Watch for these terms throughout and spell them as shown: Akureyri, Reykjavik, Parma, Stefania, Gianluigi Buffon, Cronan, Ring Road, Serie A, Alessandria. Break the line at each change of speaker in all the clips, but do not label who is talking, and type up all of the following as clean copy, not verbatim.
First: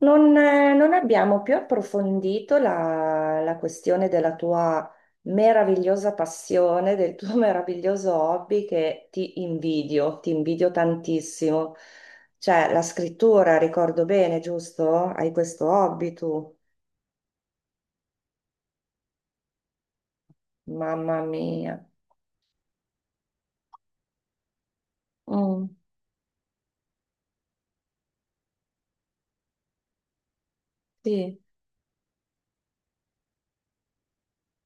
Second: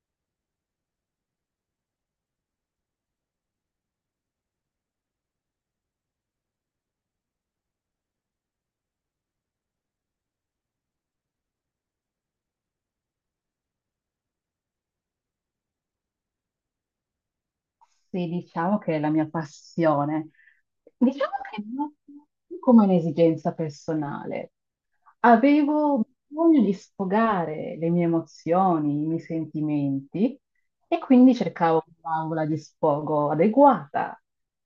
Non abbiamo più approfondito la questione della tua meravigliosa passione, del tuo meraviglioso hobby che ti invidio tantissimo. Cioè, la scrittura, ricordo bene, giusto? Hai questo hobby tu?
Sì, diciamo che è la mia passione.
Mamma
Diciamo che
mia.
non come un'esigenza personale.
Mm,
Avevo bisogno di sfogare le mie emozioni, i miei sentimenti e quindi
sì,
cercavo un'aula di sfogo adeguata.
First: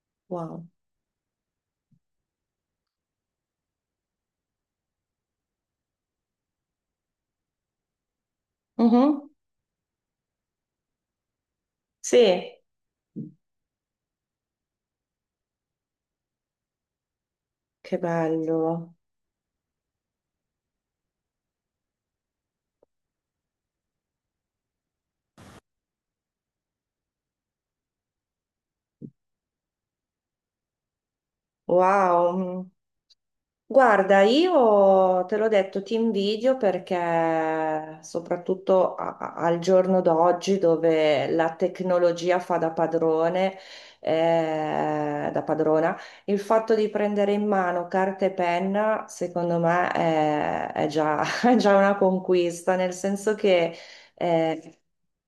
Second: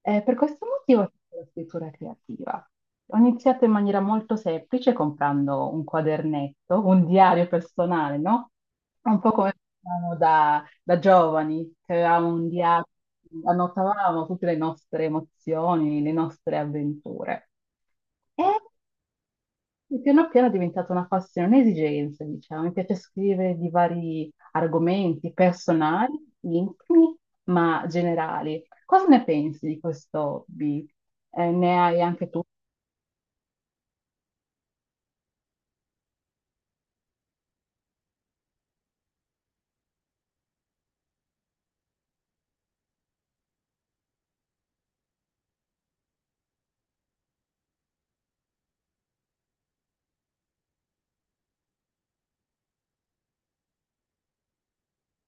Per
wow.
questo motivo ho fatto la scrittura creativa. Ho iniziato in maniera molto semplice comprando un quadernetto, un diario personale, no? Un
Mhm,
po' come facciamo da giovani, che avevamo un
sì,
diario, annotavamo tutte le nostre emozioni, le nostre avventure.
che
E
bello.
piano piano è diventata una passione, un'esigenza, diciamo. Mi piace scrivere di vari argomenti personali, intimi, ma generali. Cosa ne pensi di questo hobby? Ne hai anche tu?
Wow. Guarda, io te l'ho detto, ti invidio perché soprattutto al giorno d'oggi dove la tecnologia fa da padrone, da padrona, il fatto di prendere in mano carta e penna, secondo me, è già una conquista, nel senso che eh,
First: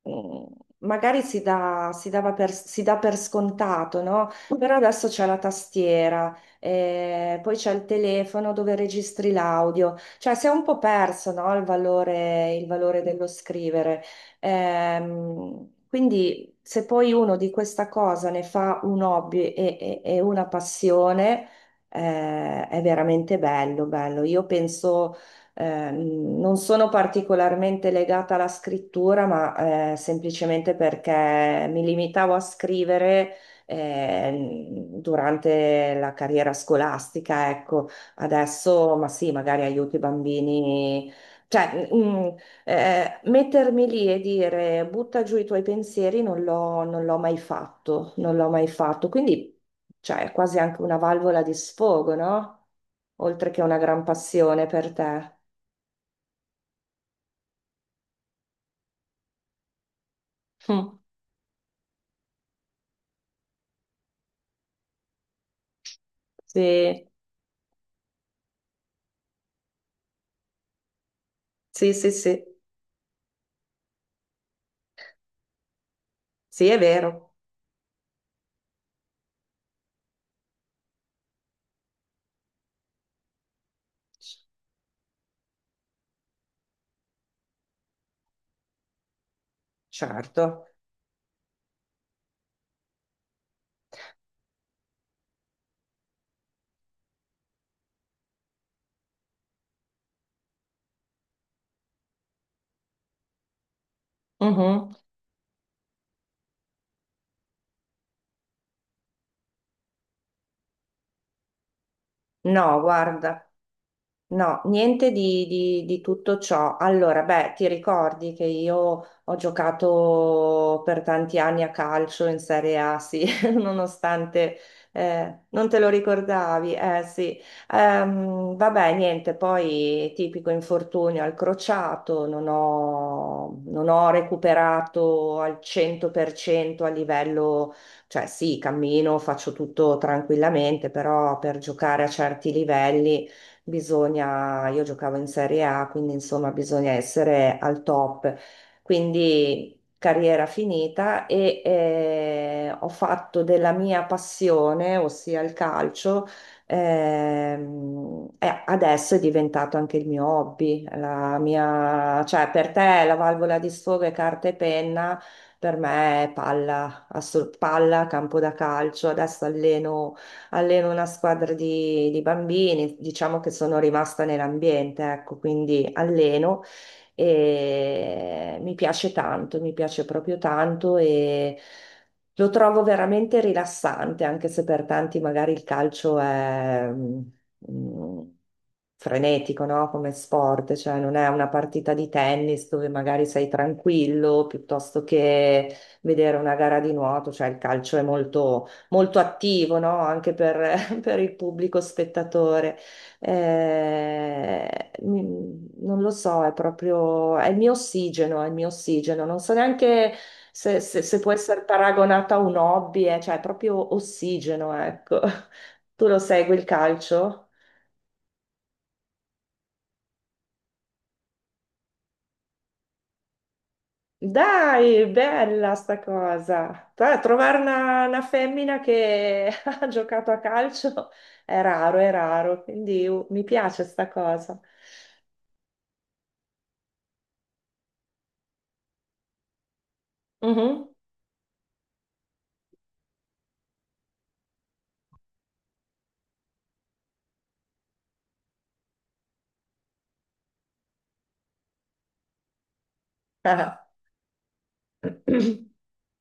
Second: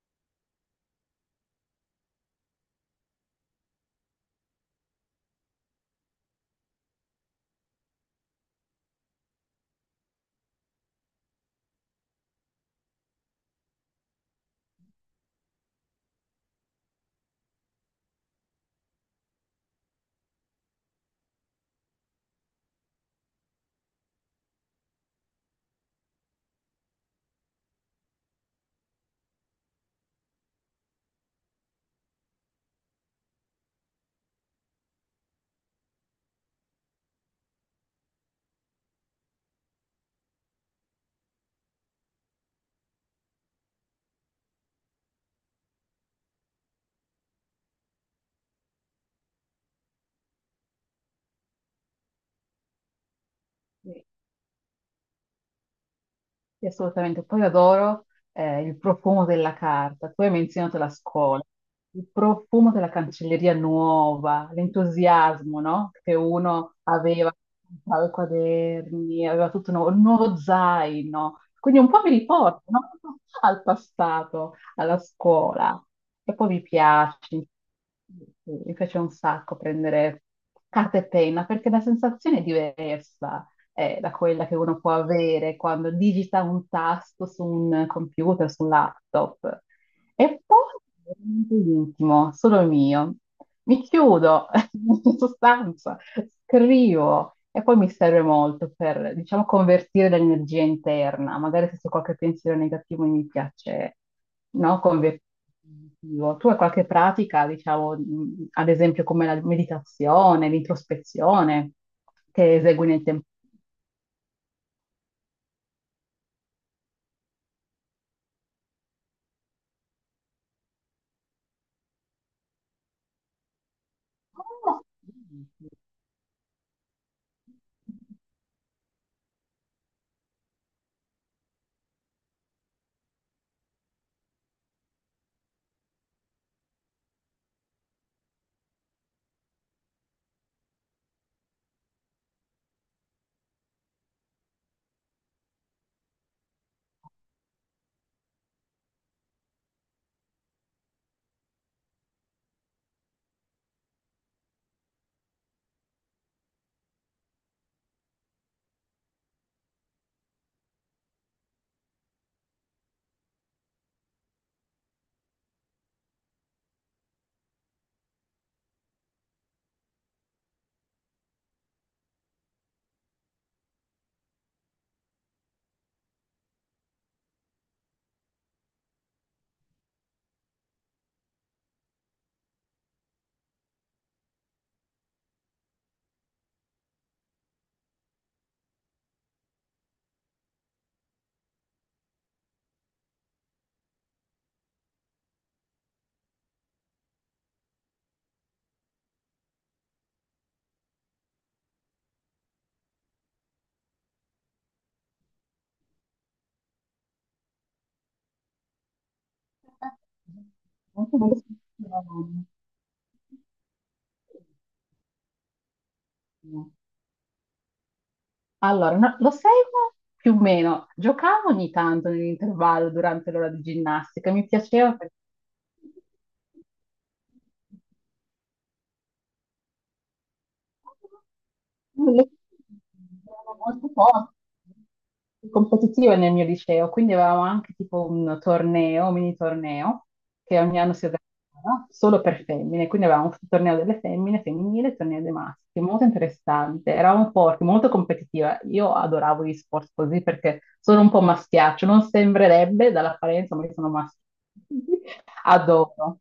mm, magari si dà per scontato, no? Però adesso c'è la tastiera, poi c'è il telefono dove registri l'audio, cioè si è un po' perso, no, il valore dello scrivere. Quindi se poi uno di questa cosa ne fa un hobby e una passione, è veramente bello, bello. Io penso. Non sono particolarmente legata alla scrittura, ma semplicemente perché mi limitavo a scrivere eh, durante la carriera scolastica, ecco. Adesso, ma sì, magari aiuto i bambini, cioè, mettermi lì e dire butta giù i tuoi pensieri non l'ho mai fatto, non l'ho mai fatto, quindi cioè, è quasi anche una valvola di sfogo, no? Oltre che una gran passione per te.
Sì, assolutamente. Poi adoro il profumo della carta. Tu hai menzionato la
Mm.
scuola, il profumo della cancelleria nuova, l'entusiasmo, no? Che uno
Sì,
aveva, aveva i quaderni, aveva tutto nuovo, un nuovo zaino. Quindi un
sì,
po'
sì,
mi
sì,
riporta, no? Al passato, alla scuola. E poi
sì, è vero,
mi piace un sacco prendere carta e penna perché la sensazione è diversa da quella che uno può avere quando digita un tasto su un computer, su un laptop. E poi
certo.
veramente intimo, solo il mio. Mi chiudo in sostanza, scrivo e poi mi serve molto per, diciamo, convertire l'energia interna. Magari se c'è qualche pensiero negativo mi piace, no?
Mhm.
Convertire in positivo. Tu hai qualche pratica, diciamo, ad esempio come la meditazione, l'introspezione, che
No,
esegui nel tempo?
guarda. No, niente di tutto ciò. Allora, beh, ti ricordi che io ho giocato per tanti anni a calcio in Serie A, sì, nonostante
Ah, sì, sì.
non te lo ricordavi, eh sì. Vabbè, niente, poi tipico infortunio al crociato, non ho recuperato al 100% a livello, cioè sì, cammino, faccio tutto tranquillamente, però per giocare a certi livelli bisogna, io giocavo in Serie A, quindi insomma bisogna essere al top. Quindi carriera finita e ho fatto della mia passione, ossia il calcio, e adesso è diventato anche il mio hobby, la mia, cioè per te la valvola di sfogo è carta e penna. Per me è palla, palla, campo da calcio. Adesso alleno una squadra di bambini, diciamo che sono rimasta nell'ambiente, ecco, quindi alleno e mi piace tanto, mi piace proprio tanto e lo trovo veramente rilassante, anche se per tanti magari il calcio è... mm, frenetico, no? Come sport, cioè non è una partita di tennis dove magari sei tranquillo piuttosto che vedere una gara di nuoto, cioè il calcio è molto molto attivo, no? Anche per, per il pubblico spettatore. Non lo so, è proprio, è il mio ossigeno, è il mio ossigeno. Non so neanche se, se-
Molto
se può
bello.
essere paragonata a un hobby. Cioè, è proprio ossigeno, ecco. Tu lo segui il calcio?
Allora, lo seguo più o meno. Giocavo ogni tanto nell'intervallo durante l'ora di ginnastica, mi piaceva
Dai,
perché...
bella sta cosa. Trovare una femmina che ha giocato a calcio è
Le-
raro, quindi mi
Erano
piace
molto
sta
poche,
cosa.
competitive nel mio liceo, quindi avevamo anche tipo un torneo, un mini torneo, che ogni
Mhm.
anno si organizzava solo per femmine, quindi avevamo il torneo delle femmine, femminile, e il torneo dei maschi, molto interessante, eravamo forti, molto competitiva. Io adoravo gli sport così perché sono un po' maschiaccio, non sembrerebbe dall'apparenza, ma io
Ah.
sono maschio. Adoro.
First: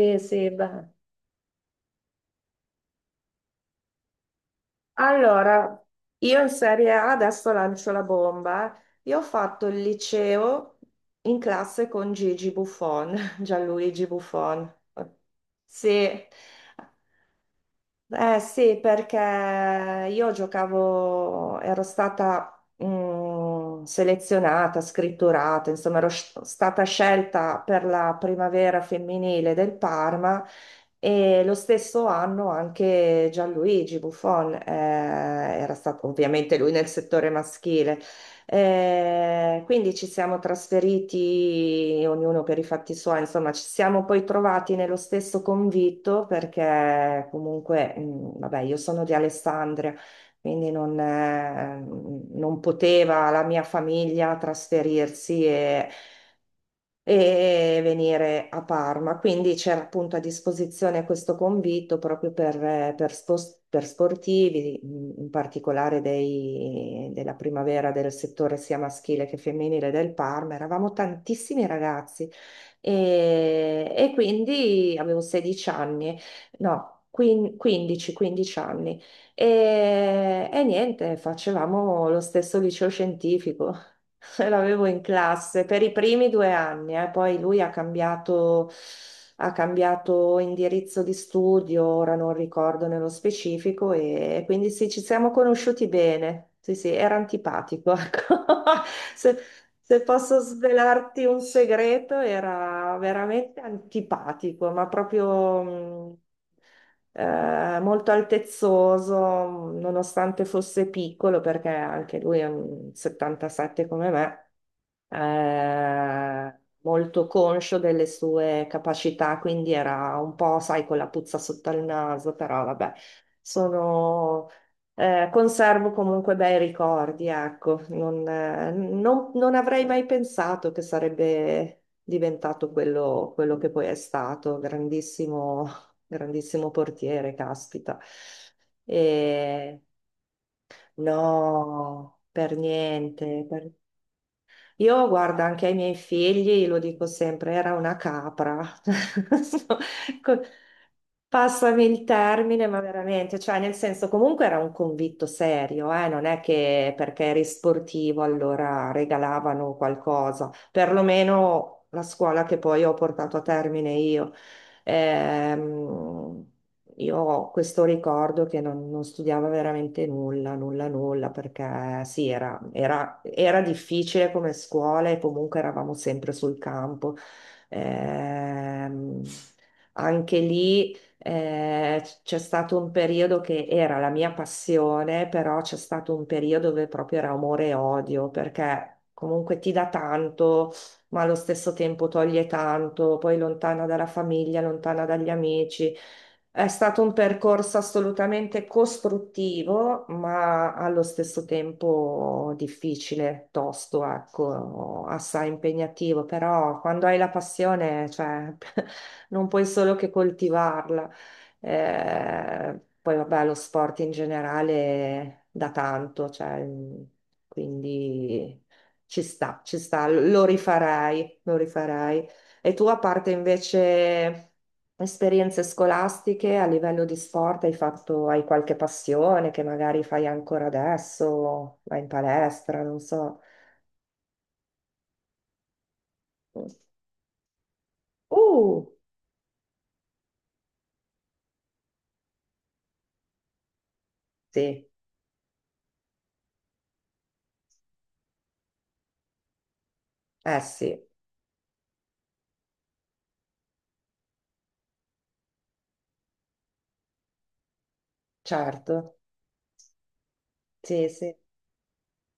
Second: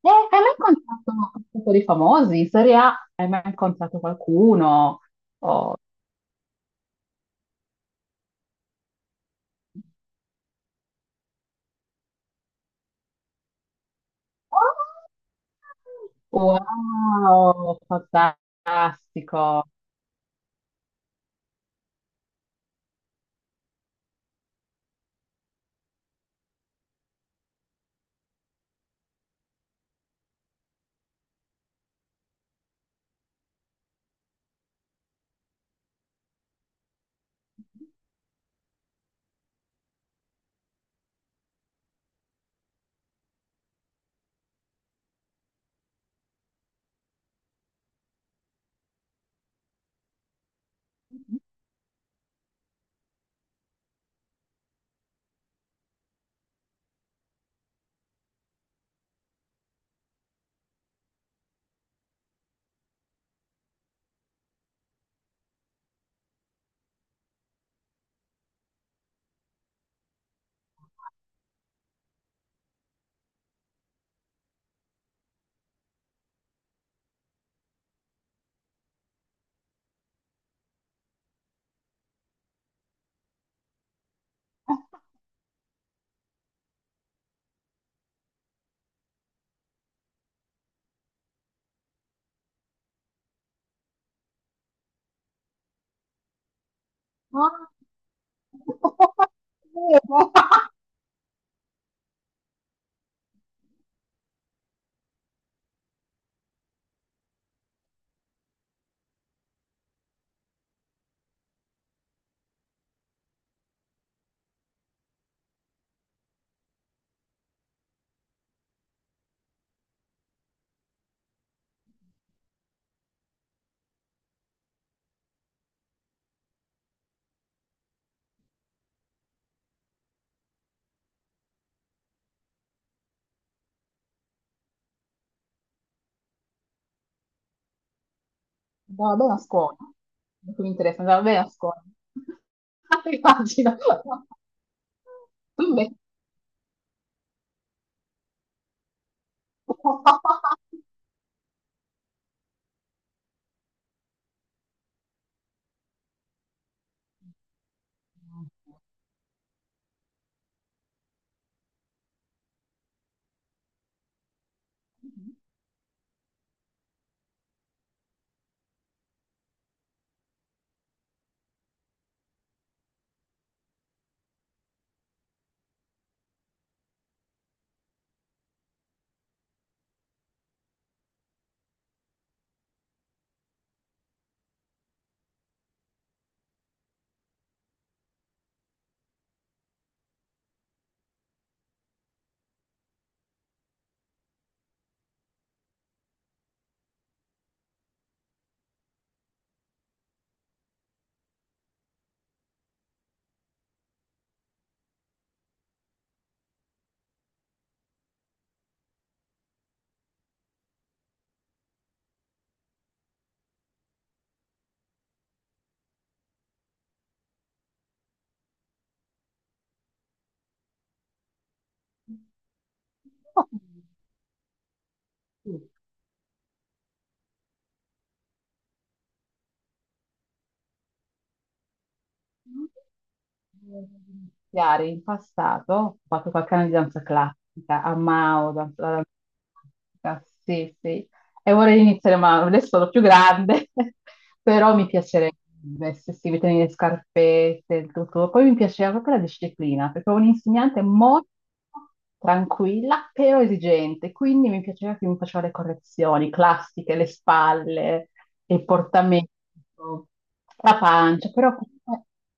Eh, hai
sì,
mai
beh.
incontrato un po' di famosi? In Serie A hai mai incontrato qualcuno?
Allora, io in Serie A adesso lancio la bomba. Io ho fatto il liceo in classe con Gigi Buffon, Gianluigi
Wow,
Buffon. Sì,
wow,
eh sì, perché
fantastico.
io giocavo, ero stata selezionata, scritturata, insomma, ero stata scelta per la primavera femminile del Parma e lo stesso anno anche Gianluigi Buffon era stato, ovviamente lui nel settore maschile, quindi ci siamo trasferiti, ognuno per i fatti suoi, insomma, ci siamo poi trovati nello stesso convitto perché comunque, vabbè, io sono di Alessandria, quindi non poteva la mia famiglia trasferirsi e venire a Parma. Quindi c'era appunto a disposizione questo convitto proprio per sportivi, in particolare della primavera del settore sia maschile che femminile del Parma. Eravamo tantissimi ragazzi e quindi avevo 16 anni, no, 15, 15 anni. E niente, facevamo lo stesso liceo scientifico. L'avevo in classe per i primi 2 anni. Poi lui ha cambiato indirizzo di studio, ora non ricordo nello specifico, e quindi sì, ci siamo conosciuti bene. Sì, sì, era
Ah.
antipatico, ecco. Se, se posso svelarti un segreto, era veramente antipatico, ma proprio... molto altezzoso, nonostante fosse piccolo, perché anche lui è un 77 come me, molto conscio delle sue capacità, quindi era un po', sai, con la puzza sotto il naso, però vabbè, sono, conservo comunque bei ricordi, ecco, non avrei mai pensato che sarebbe diventato quello, quello che poi è stato, grandissimo, grandissimo portiere, caspita.
Andava bene a scuola.
E...
Non mi interessa, andava bene a scuola.
No, per niente.
Immagino.
Io guardo
Tu
anche ai miei
invece.
figli, lo dico sempre, era una capra. Co- Passami il termine, ma veramente, cioè nel senso comunque era un convitto serio, eh? Non è che perché eri sportivo allora regalavano qualcosa, perlomeno la scuola che poi ho portato a termine io. Ehm, io ho questo ricordo che non studiavo veramente nulla, nulla, nulla, perché sì, era difficile come scuola e comunque eravamo sempre sul campo. Ehm, Anche lì c'è stato un periodo che era la mia passione, però c'è stato un periodo dove proprio era amore e odio, perché comunque ti dà tanto, ma allo stesso tempo toglie tanto, poi lontana dalla famiglia, lontana dagli amici. È stato un percorso assolutamente costruttivo, ma allo stesso tempo difficile, tosto, ecco, assai impegnativo, però quando hai la passione, cioè, non puoi solo che coltivarla. Poi vabbè, lo sport in generale da tanto, cioè, quindi ci sta, lo rifarei, lo rifarei. E tu, a parte invece esperienze scolastiche a livello di sport, hai qualche passione che magari fai ancora adesso, vai in palestra, non so.
Iniziare in passato, ho fatto qualche anno di danza classica, a Mao,
Uh,
danza, la danza classica, sì, sì, e vorrei iniziare, ma adesso sono più grande, però mi
sì,
piacerebbe, se si mettono le scarpette, il tutto. Poi mi piaceva proprio la disciplina, perché ho
eh
un'insegnante
sì,
molto tranquilla, però esigente, quindi mi piaceva che mi faceva le correzioni classiche, le spalle, il
certo,
portamento, la
sì,
pancia,
sì,
però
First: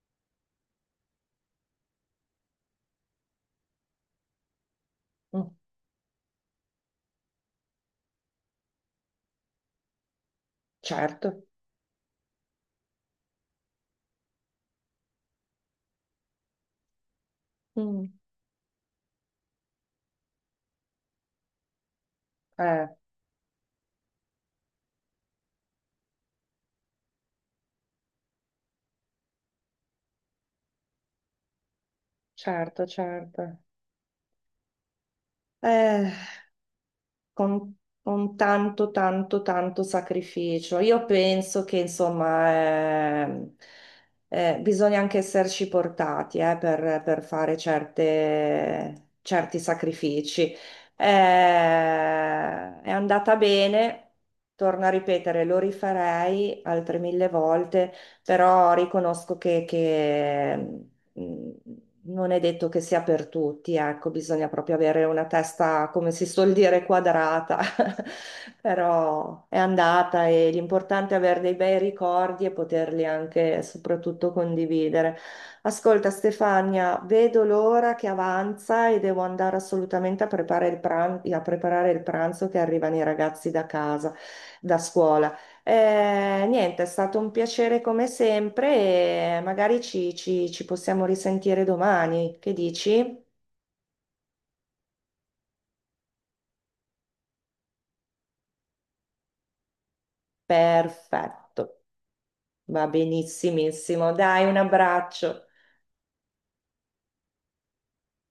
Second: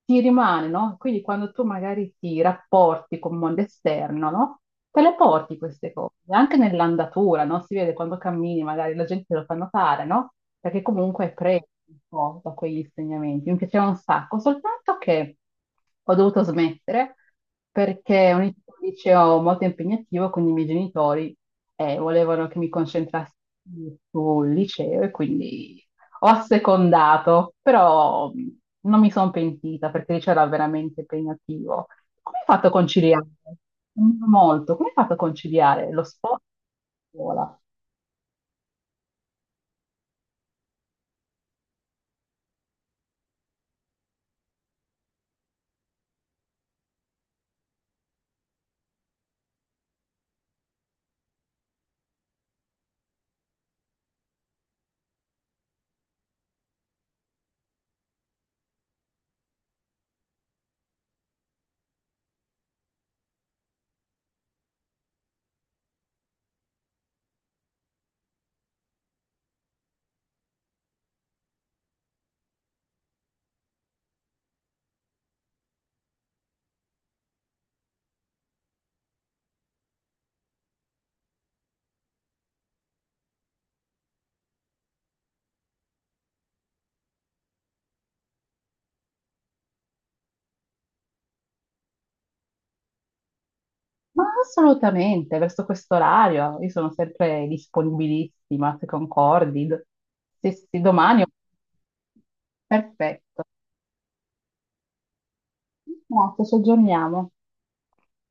ti rimane, no? Quindi quando tu magari ti rapporti con il mondo esterno, no? Te le
mm,
porti queste cose, anche nell'andatura, no? Si vede quando cammini, magari la gente te lo fa notare, no? Perché comunque è
certo.
preso un po' da quegli insegnamenti. Mi piaceva un sacco, soltanto che ho dovuto smettere
Mm.
perché è un liceo molto impegnativo, quindi i miei genitori volevano che mi
Eh.
concentrassi sul liceo e quindi ho assecondato, però non mi sono pentita perché lì c'era veramente impegnativo. Come hai fatto a
Certo,
conciliare?
certo.
Come hai fatto a conciliare lo
Eh,
sport e la scuola?
con, con tanto, tanto, tanto sacrificio. Io penso che, insomma, ehm, bisogna anche esserci portati, per fare certi sacrifici. È andata bene, torno a ripetere, lo rifarei altre mille volte, però riconosco che, mm, non è detto che sia per tutti, ecco, bisogna proprio avere una testa, come si suol dire, quadrata, però è andata e l'importante è avere dei bei ricordi e poterli anche soprattutto condividere. Ascolta Stefania, vedo l'ora che avanza e devo andare assolutamente a preparare il pranzo che arrivano i ragazzi da casa, da scuola. Niente, è stato un piacere come sempre e magari ci possiamo risentire domani. Che dici?
Ma assolutamente, verso questo orario, io sono sempre disponibilissima, se concordi. Se domani...
Perfetto, va
Perfetto.
benissimissimo. Dai, un abbraccio.
Grazie, ci aggiorniamo.